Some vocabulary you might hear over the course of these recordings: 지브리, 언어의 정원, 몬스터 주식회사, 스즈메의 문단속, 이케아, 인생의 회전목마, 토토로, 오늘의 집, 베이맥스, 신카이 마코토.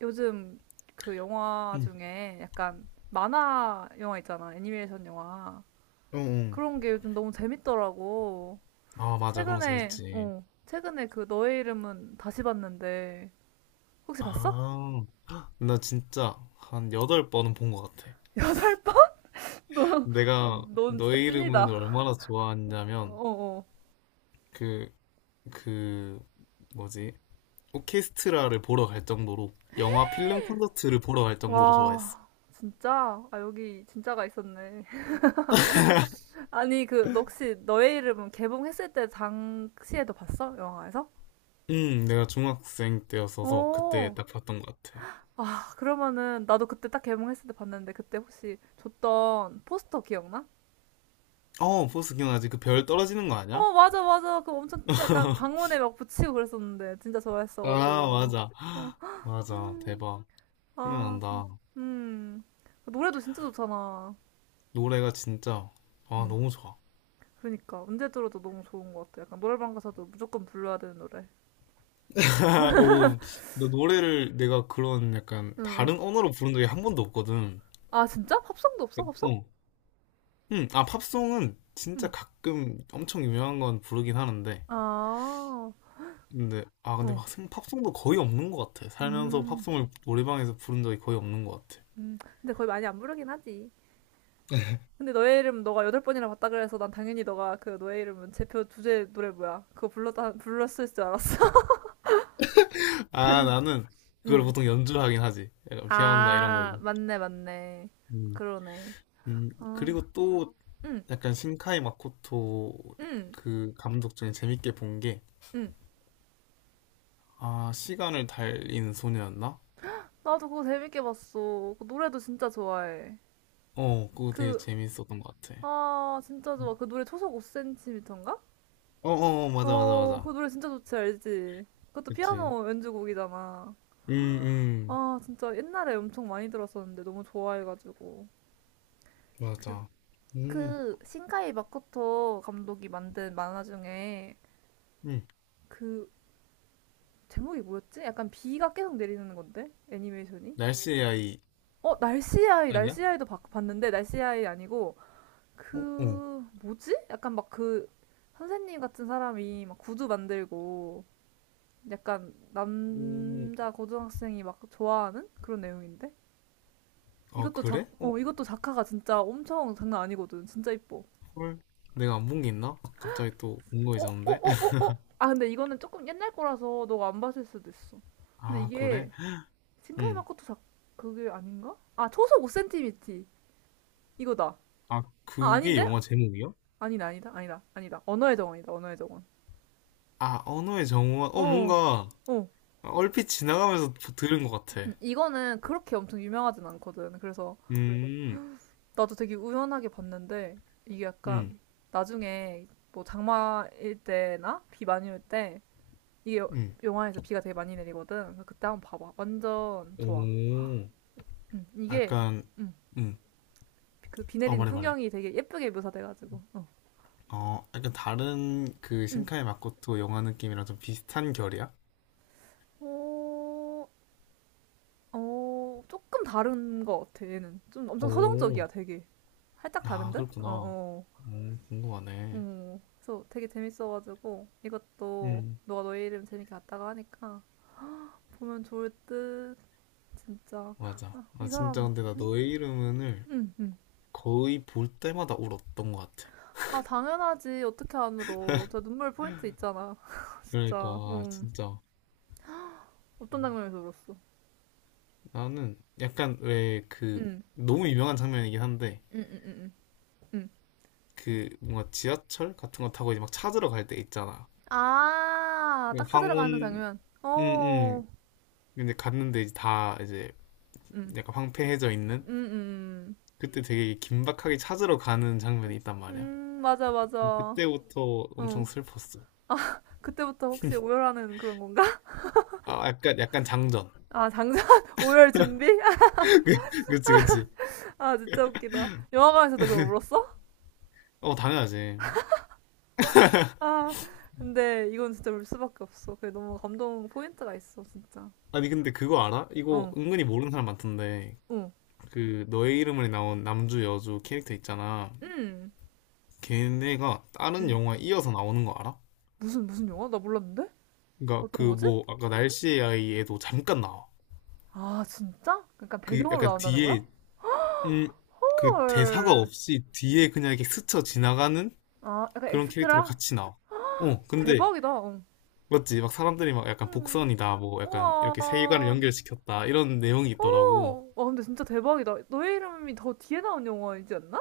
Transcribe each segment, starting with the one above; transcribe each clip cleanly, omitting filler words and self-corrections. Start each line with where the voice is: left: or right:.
right: 요즘 그 영화
left: 응.
right: 중에 약간 만화 영화 있잖아. 애니메이션 영화.
left: 어, 어.
right: 그런 게 요즘 너무 재밌더라고.
left: 아, 맞아. 그런 거
right: 최근에,
left: 재밌지.
right: 어, 최근에 그 너의 이름은 다시 봤는데, 혹시 봤어?
left: 아, 나 진짜 한 여덟 번은 본 것 같아.
right: 여덟 번? 너,
left: 내가
right: 넌 진짜
left: 너의 이름을
right: 찐이다.
left: 얼마나 좋아하냐면,
right: 어어.
left: 그, 그, 뭐지? 오케스트라를 보러 갈 정도로, 영화 필름 콘서트를 보러 갈 정도로 좋아했어.
right: 와, 진짜? 아, 여기 진짜가 있었네. 아니, 그, 너 혹시 너의 이름은 개봉했을 때 당시에도 봤어? 영화에서?
left: 내가 중학생 때였어서 그때
right: 어.
left: 딱 봤던 것 같아.
right: 아, 그러면은 나도 그때 딱 개봉했을 때 봤는데 그때 혹시 줬던 포스터 기억나?
left: 어, 포스 기억나지? 그 별 떨어지는 거 아니야?
right: 어, 맞아, 맞아. 그 엄청 약간 방문에 막 붙이고 그랬었는데 진짜
left: 아,
right: 좋아했어가지고.
left: 맞아.
right: 어,
left: 맞아.
right: 음,
left: 대박.
right: 아,
left: 생각난다.
right: 음. 그 노래도 진짜 좋잖아.
left: 노래가 진짜, 아,
right: 음,
left: 너무 좋아.
right: 그러니까 언제 들어도 너무 좋은 것 같아. 약간 노래방 가서도 무조건 불러야 되는 노래.
left: 오, 나 노래를 내가 그런 약간
right: 응, 응.
left: 다른 언어로 부른 적이 한 번도 없거든.
right: 아, 진짜? 팝송도 없어? 팝송?
left: 어. 응, 아, 팝송은 진짜
right: 응.
left: 가끔 엄청 유명한 건 부르긴 하는데.
right: 아,
left: 근데
right: 어,
left: 막 팝송도 거의 없는 것 같아. 살면서
right: 음,
left: 팝송을 노래방에서 부른 적이 거의 없는 것 같아.
right: 근데 거의 많이 안 부르긴 하지. 근데 너의 이름 너가 여덟 번이나 봤다 그래서 난 당연히 너가 그 너의 이름은 제표 주제 노래 뭐야? 그거 불렀다 불렀을 줄 알았어.
left: 아, 나는 그걸
right: 응.
left: 보통 연주하긴 하지. 약간 피아노나 이런
right: 아
left: 걸로.
right: 맞네 맞네.
left: 음,
right: 그러네. 어.
left: 그리고 또
right: 응,
left: 약간 신카이 마코토
right: 응,
left: 그 감독 중에 재밌게 본 게,
right: 응.
left: 아, 시간을 달리는 소녀였나?
right: 나도 그거 재밌게 봤어. 그 노래도 진짜 좋아해.
left: 어, 그거 되게
right: 그,
left: 재밌었던 것 같아.
right: 진짜 좋아.
left: 음.
right: 그 노래 초속 5cm인가?
left: 어, 어, 어, 맞아, 맞아,
right: 어, 그
left: 맞아.
right: 노래 진짜 좋지, 알지? 그것도
left: 그치.
right: 피아노 연주곡이잖아.
left: 음,
right: 아, 진짜 옛날에 엄청 많이 들었었는데 너무 좋아해가지고. 그,
left: 맞아. 음,
right: 그 신카이 마코토 감독이 만든 만화 중에
left: 음.
right: 그 제목이 뭐였지? 약간 비가 계속 내리는 건데 애니메이션이?
left: 날씨 AI
right: 어 날씨 아이
left: 아니야?
right: 날씨 아이도 봤는데 날씨 아이 아니고
left: 어, 어.
right: 그 뭐지? 약간 막 그 선생님 같은 사람이 막 구두 만들고 약간
left: 음,
right: 남자 고등학생이 막 좋아하는 그런 내용인데
left: 아,
right: 이것도 작
left: 그래? 어,
right: 어 이것도 작화가 진짜 엄청 장난 아니거든 진짜 이뻐
left: 헐. 내가 안 본 게 있나? 아, 갑자기 또
right: 어, 어,
left: 궁금해졌는데?
right: 어, 어, 어. 아, 근데 이거는 조금 옛날 거라서 너가 안 봤을 수도 있어. 근데
left: 아, 그래?
right: 이게 신카이
left: 음.
right: 마코토 작 그게 아닌가? 아, 초속 5미티 이거다.
left: 아,
right: 아,
left: 그게
right: 아닌데?
left: 영화 제목이야?
right: 아니다, 아니다, 아니다, 아니다. 언어의 정원이다, 언어의 정원.
left: 아, 언어의 정원. 어,
right: 어,
left: 뭔가
right: 어.
left: 얼핏 지나가면서 들은 것 같아.
right: 이거는 그렇게 엄청 유명하진 않거든. 그래서
left: 음,
right: 나도 되게 우연하게 봤는데 이게
left: 음,
right: 약간 나중에 뭐 장마일 때나 비 많이 올 때 이게
left: 음.
right: 영화에서 비가 되게 많이 내리거든. 그래서 그때 한번 봐봐. 완전 좋아.
left: 오,
right: 이게
left: 약간,
right: 음,
left: 음.
right: 그 비
left: 어,
right: 내리는
left: 말해, 말해.
right: 풍경이 되게 예쁘게 묘사돼가지고.
left: 어, 약간 다른 그
right: 음.
left: 신카이 마코토 영화 느낌이랑 좀 비슷한 결이야?
right: 어, 어, 조금 다른 것 같아 얘는 좀 엄청
left: 오,
right: 서정적이야 되게 살짝 다른
left: 아,
right: 듯? 어어
left: 그렇구나.
right: 어.
left: 궁금하네.
right: 어. 그래서 되게 재밌어가지고 이것도
left: 음,
right: 너가 너의 이름 재밌게 봤다고 하니까 보면 좋을 듯 진짜
left: 맞아.
right: 아,
left: 아,
right: 이
left: 진짜
right: 사람
left: 근데 나 너의 이름을
right: 응 응
left: 거의 볼 때마다 울었던 것 같아.
right: 아 당연하지 어떻게 안 울어 저 눈물 포인트 있잖아 진짜
left: 그러니까, 진짜.
right: 어떤 장면에서 울었어
left: 나는 약간 왜 그,
right: 응
left: 너무 유명한 장면이긴 한데,
right: 응응응 응.
left: 그 뭔가 지하철 같은 거 타고 이제 막 찾으러 갈 때 있잖아.
right: 아,
left: 그
right: 딱 찾으러 가는
left: 황혼,
right: 장면.
left: 응, 응.
right: 어,
left: 근데 갔는데 이제 다 이제
right: 응
left: 약간 황폐해져 있는?
right: 응. 응 응.
left: 그때 되게 긴박하게 찾으러 가는 장면이 있단 말이야.
right: 맞아, 맞아.
left: 그때부터 엄청
right: 어,
left: 슬펐어.
right: 그때부터 혹시 오열하는 그런 건가?
left: 아, 약간 장전.
right: 아, 장전 오열 준비?
left: 그치, 그치.
right: 아, 진짜 웃기다. 영화관에서도 그럼 울었어?
left: 어, 당연하지.
right: 아, 근데 이건 진짜 울 수밖에 없어. 그게 너무 감동 포인트가 있어, 진짜.
left: 아니, 근데 그거 알아? 이거
right: 어,
left: 은근히 모르는 사람 많던데.
right: 어,
left: 그, 너의 이름을 나온 남주 여주 캐릭터 있잖아.
right: 응.
left: 걔네가 다른
right: 응.
left: 영화에 이어서 나오는 거 알아?
right: 무슨, 무슨 영화? 나 몰랐는데?
left: 그니까 그
right: 어떤 거지?
left: 뭐, 아까 날씨의 아이에도 잠깐 나와.
right: 아, 진짜? 그러니까
left: 그
right: 배경으로
left: 약간
right: 나온다는 거야?
left: 뒤에, 음, 그 대사가
right: 헐.
left: 없이 뒤에 그냥 이렇게 스쳐 지나가는
right: 아, 약간
left: 그런 캐릭터로
right: 엑스트라?
left: 같이 나와. 어, 근데
right: 대박이다. 어.
left: 맞지? 막 사람들이 막 약간
right: 음.
left: 복선이다, 뭐 약간 이렇게 세계관을
right: 우와.
left: 연결시켰다, 이런 내용이 있더라고.
right: 오. 와, 근데 진짜 대박이다. 너의 이름이 더 뒤에 나온 영화이지 않나?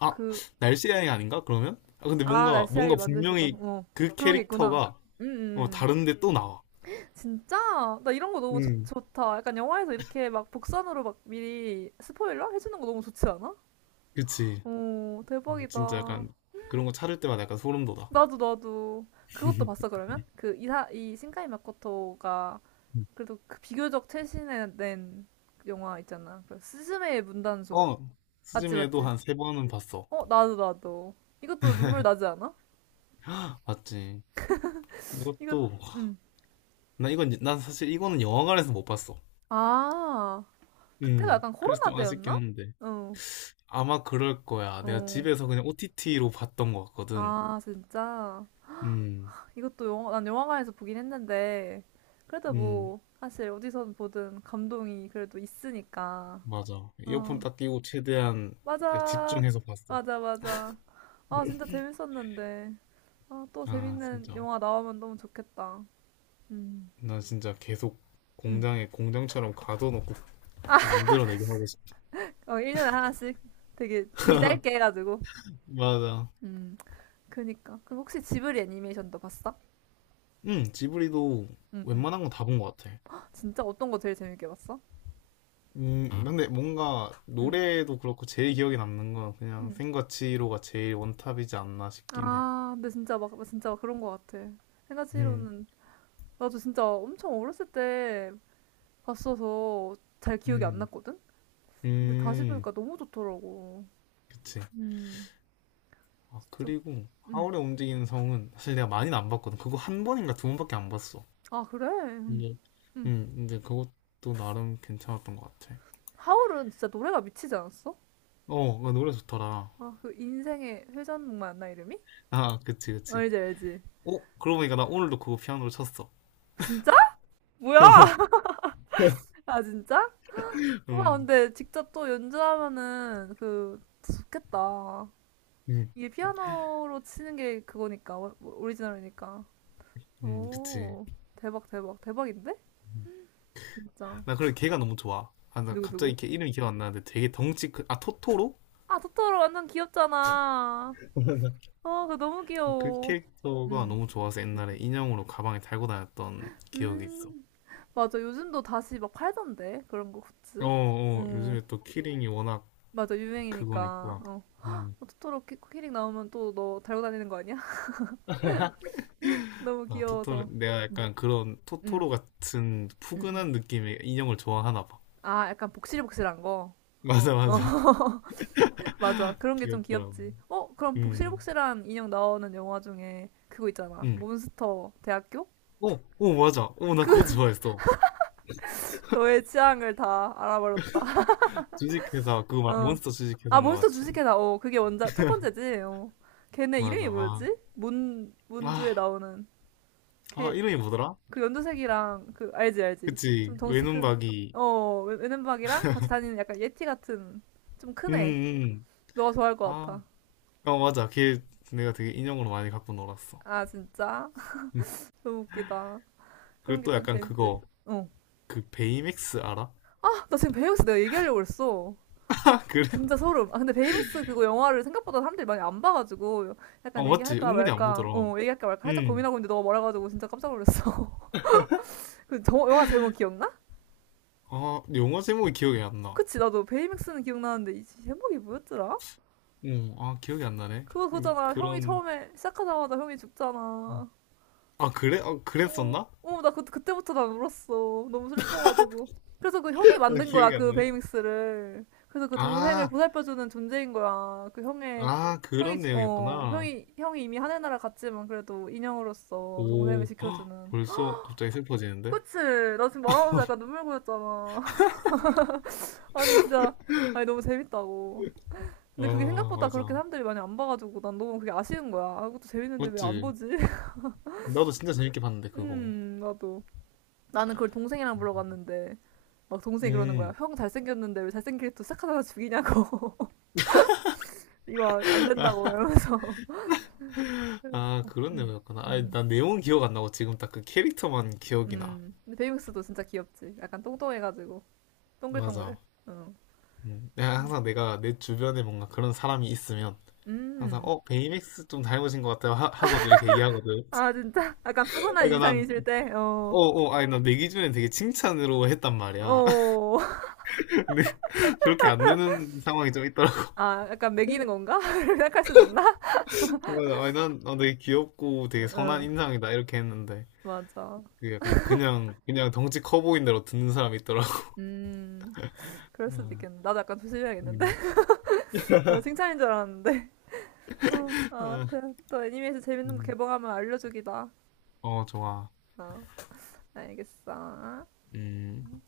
left: 아,
right: 그,
left: 날씨 여행 아닌가? 그러면? 아, 근데 뭔가,
right: 날씨
left: 뭔가
right: 아이 만들 수도.
left: 분명히
right: 어.
left: 그
right: 그런 게 있구나.
left: 캐릭터가
right: 음.
left: 다른데 또 나와.
right: 진짜? 나 이런 거 너무 좋,
left: 음.
right: 좋다. 약간 영화에서 이렇게 막 복선으로 막 미리 스포일러 해주는 거 너무 좋지 않아?
left: 그치.
right: 어,
left: 진짜
right: 대박이다.
left: 약간 그런 거 찾을 때마다 약간 소름 돋아.
right: 나도, 나도. 그것도 봤어, 그러면? 이 신카이 마코토가
left: 음.
right: 그래도 그 비교적 최신에 낸 영화 있잖아. 그 스즈메의 문단속.
left: 어,
right: 맞지,
left: 스즈메도
right: 맞지?
left: 한 세 번은 봤어.
right: 어, 나도, 나도. 이것도 눈물 나지 않아?
left: 헉, 맞지.
right: 이거,
left: 이것도,
right: 음.
left: 나 이건, 난 사실 이거는 영화관에서 못 봤어.
right: 아, 그때가 약간
left: 그래서
right: 코로나
left: 좀 아쉽긴
right: 때였나?
left: 한데.
right: 어,
left: 아마 그럴 거야. 내가
right: 어.
left: 집에서 그냥 OTT로 봤던 것 같거든.
right: 아, 진짜.
left: 음,
right: 이것도 난 영화관에서 보긴 했는데, 그래도
left: 음,
right: 뭐, 사실 어디선 보든 감동이 그래도 있으니까.
left: 맞아. 이어폰
right: 어,
left: 딱 끼고 최대한
right: 맞아.
left: 집중해서 봤어.
right: 맞아, 맞아. 아, 진짜 재밌었는데. 아, 또
left: 아,
right: 재밌는
left: 진짜.
right: 영화 나오면 너무 좋겠다. 음.
left: 난 진짜 계속
right: 음.
left: 공장에 공장처럼 가둬놓고 만들어내게 하고 싶어.
right: 어, 1년에 하나씩 되게 주기 짧게 해가지고.
left: 맞아.
right: 음, 그니까. 그럼 혹시 지브리 애니메이션도 봤어?
left: 응, 지브리도
right: 응 응
left: 웬만한 건 다 본 것 같아.
right: 진짜 어떤 거 제일 재밌게 봤어?
left: 근데 뭔가
right: 응
left: 노래도 그렇고 제일 기억에 남는 건 그냥
right: 응
left: 생과 치히로가 제일 원탑이지 않나 싶긴 해.
right: 아, 근데 진짜 막, 진짜 막 그런 거 같아.
left: 음,
right: 생가치로는, 나도 진짜 엄청 어렸을 때 봤어서 잘 기억이 안
left: 음,
right: 났거든? 근데 다시
left: 음,
right: 보니까 너무 좋더라고.
left: 그치.
right: 음,
left: 아,
right: 진짜.
left: 그리고
right: 음.
left: 하울의 움직이는 성은 사실 내가 많이는 안 봤거든. 그거 한 번인가 두 번밖에 안 봤어.
right: 아, 그래? 음.
left: 근
right: 음.
left: 근데 그것도 나름 괜찮았던 것 같아.
right: 하울은 진짜 노래가 미치지 않았어?
left: 어, 그 노래 좋더라.
right: 아, 그 인생의 회전목 맞나 이름이?
left: 아, 그치,
right: 아,
left: 그치.
right: 알지, 알지.
left: 어, 그러고 보니까 나 오늘도 그거 피아노를 쳤어.
right: 진짜? 뭐야? 아, 진짜? 와,
left: 음,
right: 근데 직접 또 연주하면은 그 좋겠다.
left: 음,
right: 이게 피아노로 치는 게 그거니까, 오리지널이니까.
left: 그치.
right: 오, 대박, 대박, 대박인데?
left: 음.
right: 진짜.
left: 나 그래, 걔가 너무 좋아. 아, 나
right: 누구, 누구?
left: 갑자기 걔 이름이 기억 안 나는데 되게 덩치 큰, 아, 토토로?
right: 아, 토토로 완전 귀엽잖아. 아, 그거 너무
left: 그
right: 귀여워.
left: 캐릭터가
right: 음,
left: 너무 좋아서 옛날에 인형으로 가방에 달고 다녔던 기억이 있어.
right: 음, 맞아. 요즘도 다시 막 팔던데. 그런 거
left: 어,
right: 굿즈.
left: 어,
right: 음,
left: 요즘에 또 키링이 워낙
right: 맞아. 유행이니까.
left: 그거니까.
right: 어.
left: 음,
right: 토토로 키링 나오면 또 너 달고 다니는 거 아니야? 너무
left: 아, 토토로,
right: 귀여워서.
left: 내가 약간 그런
right: 응,
left: 토토로 같은
right: 응, 응.
left: 푸근한 느낌의 인형을 좋아하나 봐.
right: 아, 약간 복실복실한 거.
left: 맞아,
right: 어,
left: 맞아.
right: 맞아. 그런 게 좀
left: 귀엽더라고.
right: 귀엽지. 어, 그럼
left: 음,
right: 복실복실한 인형 나오는 영화 중에 그거 있잖아.
left: 음.
right: 몬스터 대학교?
left: 어, 어, 맞아. 어, 나
right: 그,
left: 그것도 좋아했어.
right: 너의 취향을 다 알아버렸다.
left: 주식회사, 그거 말,
right: 어.
left: 몬스터
right: 아,
left: 주식회사인가
right: 몬스터
left: 맞지?
right: 주식회사. 어, 그게 원작, 첫 번째지. 어. 걔네
left: 맞아.
right: 이름이
left: 아,
right: 뭐였지? 문주에
left: 아,
right: 나오는.
left: 아,
right: 걔,
left: 이름이 뭐더라?
right: 그 연두색이랑 그 알지 알지 좀
left: 그치.
right: 덩치
left: 외눈박이.
right: 큰어 외눈박이랑 같이 다니는 약간 예티 같은 좀
left: 음,
right: 큰 애
left: 음.
right: 너가 좋아할 것
left: 아,
right: 같아
left: 어, 맞아. 걔 내가 되게 인형으로 많이 갖고 놀았어.
right: 아 진짜
left: 음.
right: 너무 웃기다 그런
left: 그리고
right: 게
left: 또
right: 좀
left: 약간
right: 재밌지
left: 그거, 그 베이맥스 알아?
right: 어아나 지금 베이맥스 내가 얘기하려고 그랬어
left: 그래?
right: 진짜 소름 아 근데 베이맥스 그거 영화를 생각보다 사람들이 많이 안 봐가지고
left: 어,
right: 약간
left: 맞지.
right: 얘기할까
left: 은근히 안
right: 말까
left: 보더라.
right: 얘기할까 말까 살짝
left: 음.
right: 고민하고 있는데 너가 말해가지고 진짜 깜짝 놀랐어 그 영화 제목 기억나?
left: 아, 영화 제목이 기억이 안 나.
right: 그치 나도 베이맥스는 기억나는데 이 제목이 뭐였더라?
left: 어, 아, 기억이 안 나네.
right: 그거
left: 근데
right: 그거잖아. 형이
left: 그런,
right: 처음에 시작하자마자 형이 죽잖아.
left: 아, 그래? 아,
right: 어,
left: 그랬었나?
right: 어, 나 그때부터 난 울었어. 너무 슬퍼가지고. 그래서 그 형이
left: 아,
right: 만든 거야,
left: 기억이 안
right: 그
left: 나네.
right: 베이믹스를. 그래서 그 동생을
left: 아,
right: 보살펴주는 존재인 거야. 그 형의,
left: 아,
right: 형이,
left: 그런
right: 어,
left: 내용이었구나.
right: 형이, 형이 이미 하늘나라 갔지만 그래도 인형으로서 동생을
left: 오, 헉,
right: 지켜주는.
left: 벌써 갑자기 슬퍼지는데?
right: 그치? 나 지금 말하면서 약간 눈물 고였잖아. 아니, 진짜. 아니, 너무 재밌다고. 근데 그게
left: 아,
right: 생각보다 그렇게
left: 맞아.
right: 사람들이 많이 안 봐가지고 난 너무 그게 아쉬운 거야. 아, 그것도 재밌는데 왜 안
left: 맞지?
right: 보지?
left: 나도 진짜 재밌게 봤는데, 그거.
right: 나도. 나는 그걸 동생이랑 보러 갔는데, 막 동생이 그러는 거야.
left: 음,
right: 형 잘생겼는데 왜 잘생길 또 착하다가 죽이냐고. 이거 안 된다고,
left: 아,
right: 이러면서. 그래서,
left: 아, 그런 내용이었구나. 아니,
right: 음,
left: 난 내용은 기억 안 나고 지금 딱 그 캐릭터만 기억이 나.
right: 근데 베이맥스도 진짜 귀엽지. 약간 똥똥해가지고. 동글동글.
left: 맞아.
right: 어.
left: 내가 항상 내가 내 주변에 뭔가 그런 사람이 있으면 항상
right: 음.
left: 베이맥스 좀 닮으신 것 같아요 하고도 이렇게 얘기하거든
right: 아, 진짜? 약간 푸근한
left: 그러니까
right: 인상이실 때, 어,
left: 난어어 아니 난 내 기준엔 되게 칭찬으로 했단 말이야
right: 어.
left: 근데 그렇게 안 되는 상황이 좀 있더라고
right: 아, 약간 매기는 건가? 생각할 수도 있나?
left: 그래서 아니 난, 되게 귀엽고
right: 어,
left: 되게 선한
right: 어.
left: 인상이다 이렇게 했는데
right: 맞아.
left: 그게 약간 그냥 그냥 덩치 커 보인 대로 듣는 사람이 있더라고
right: 음, 그럴 수도 있겠네. 나도 약간 조심해야겠는데?
left: 음.
right: 어, 칭찬인 줄 알았는데. 어, 아무튼 또 애니메이션 재밌는 거
left: 음.
right: 개봉하면 알려주기다.
left: 어 좋아
right: 어, 알겠어.
left: 음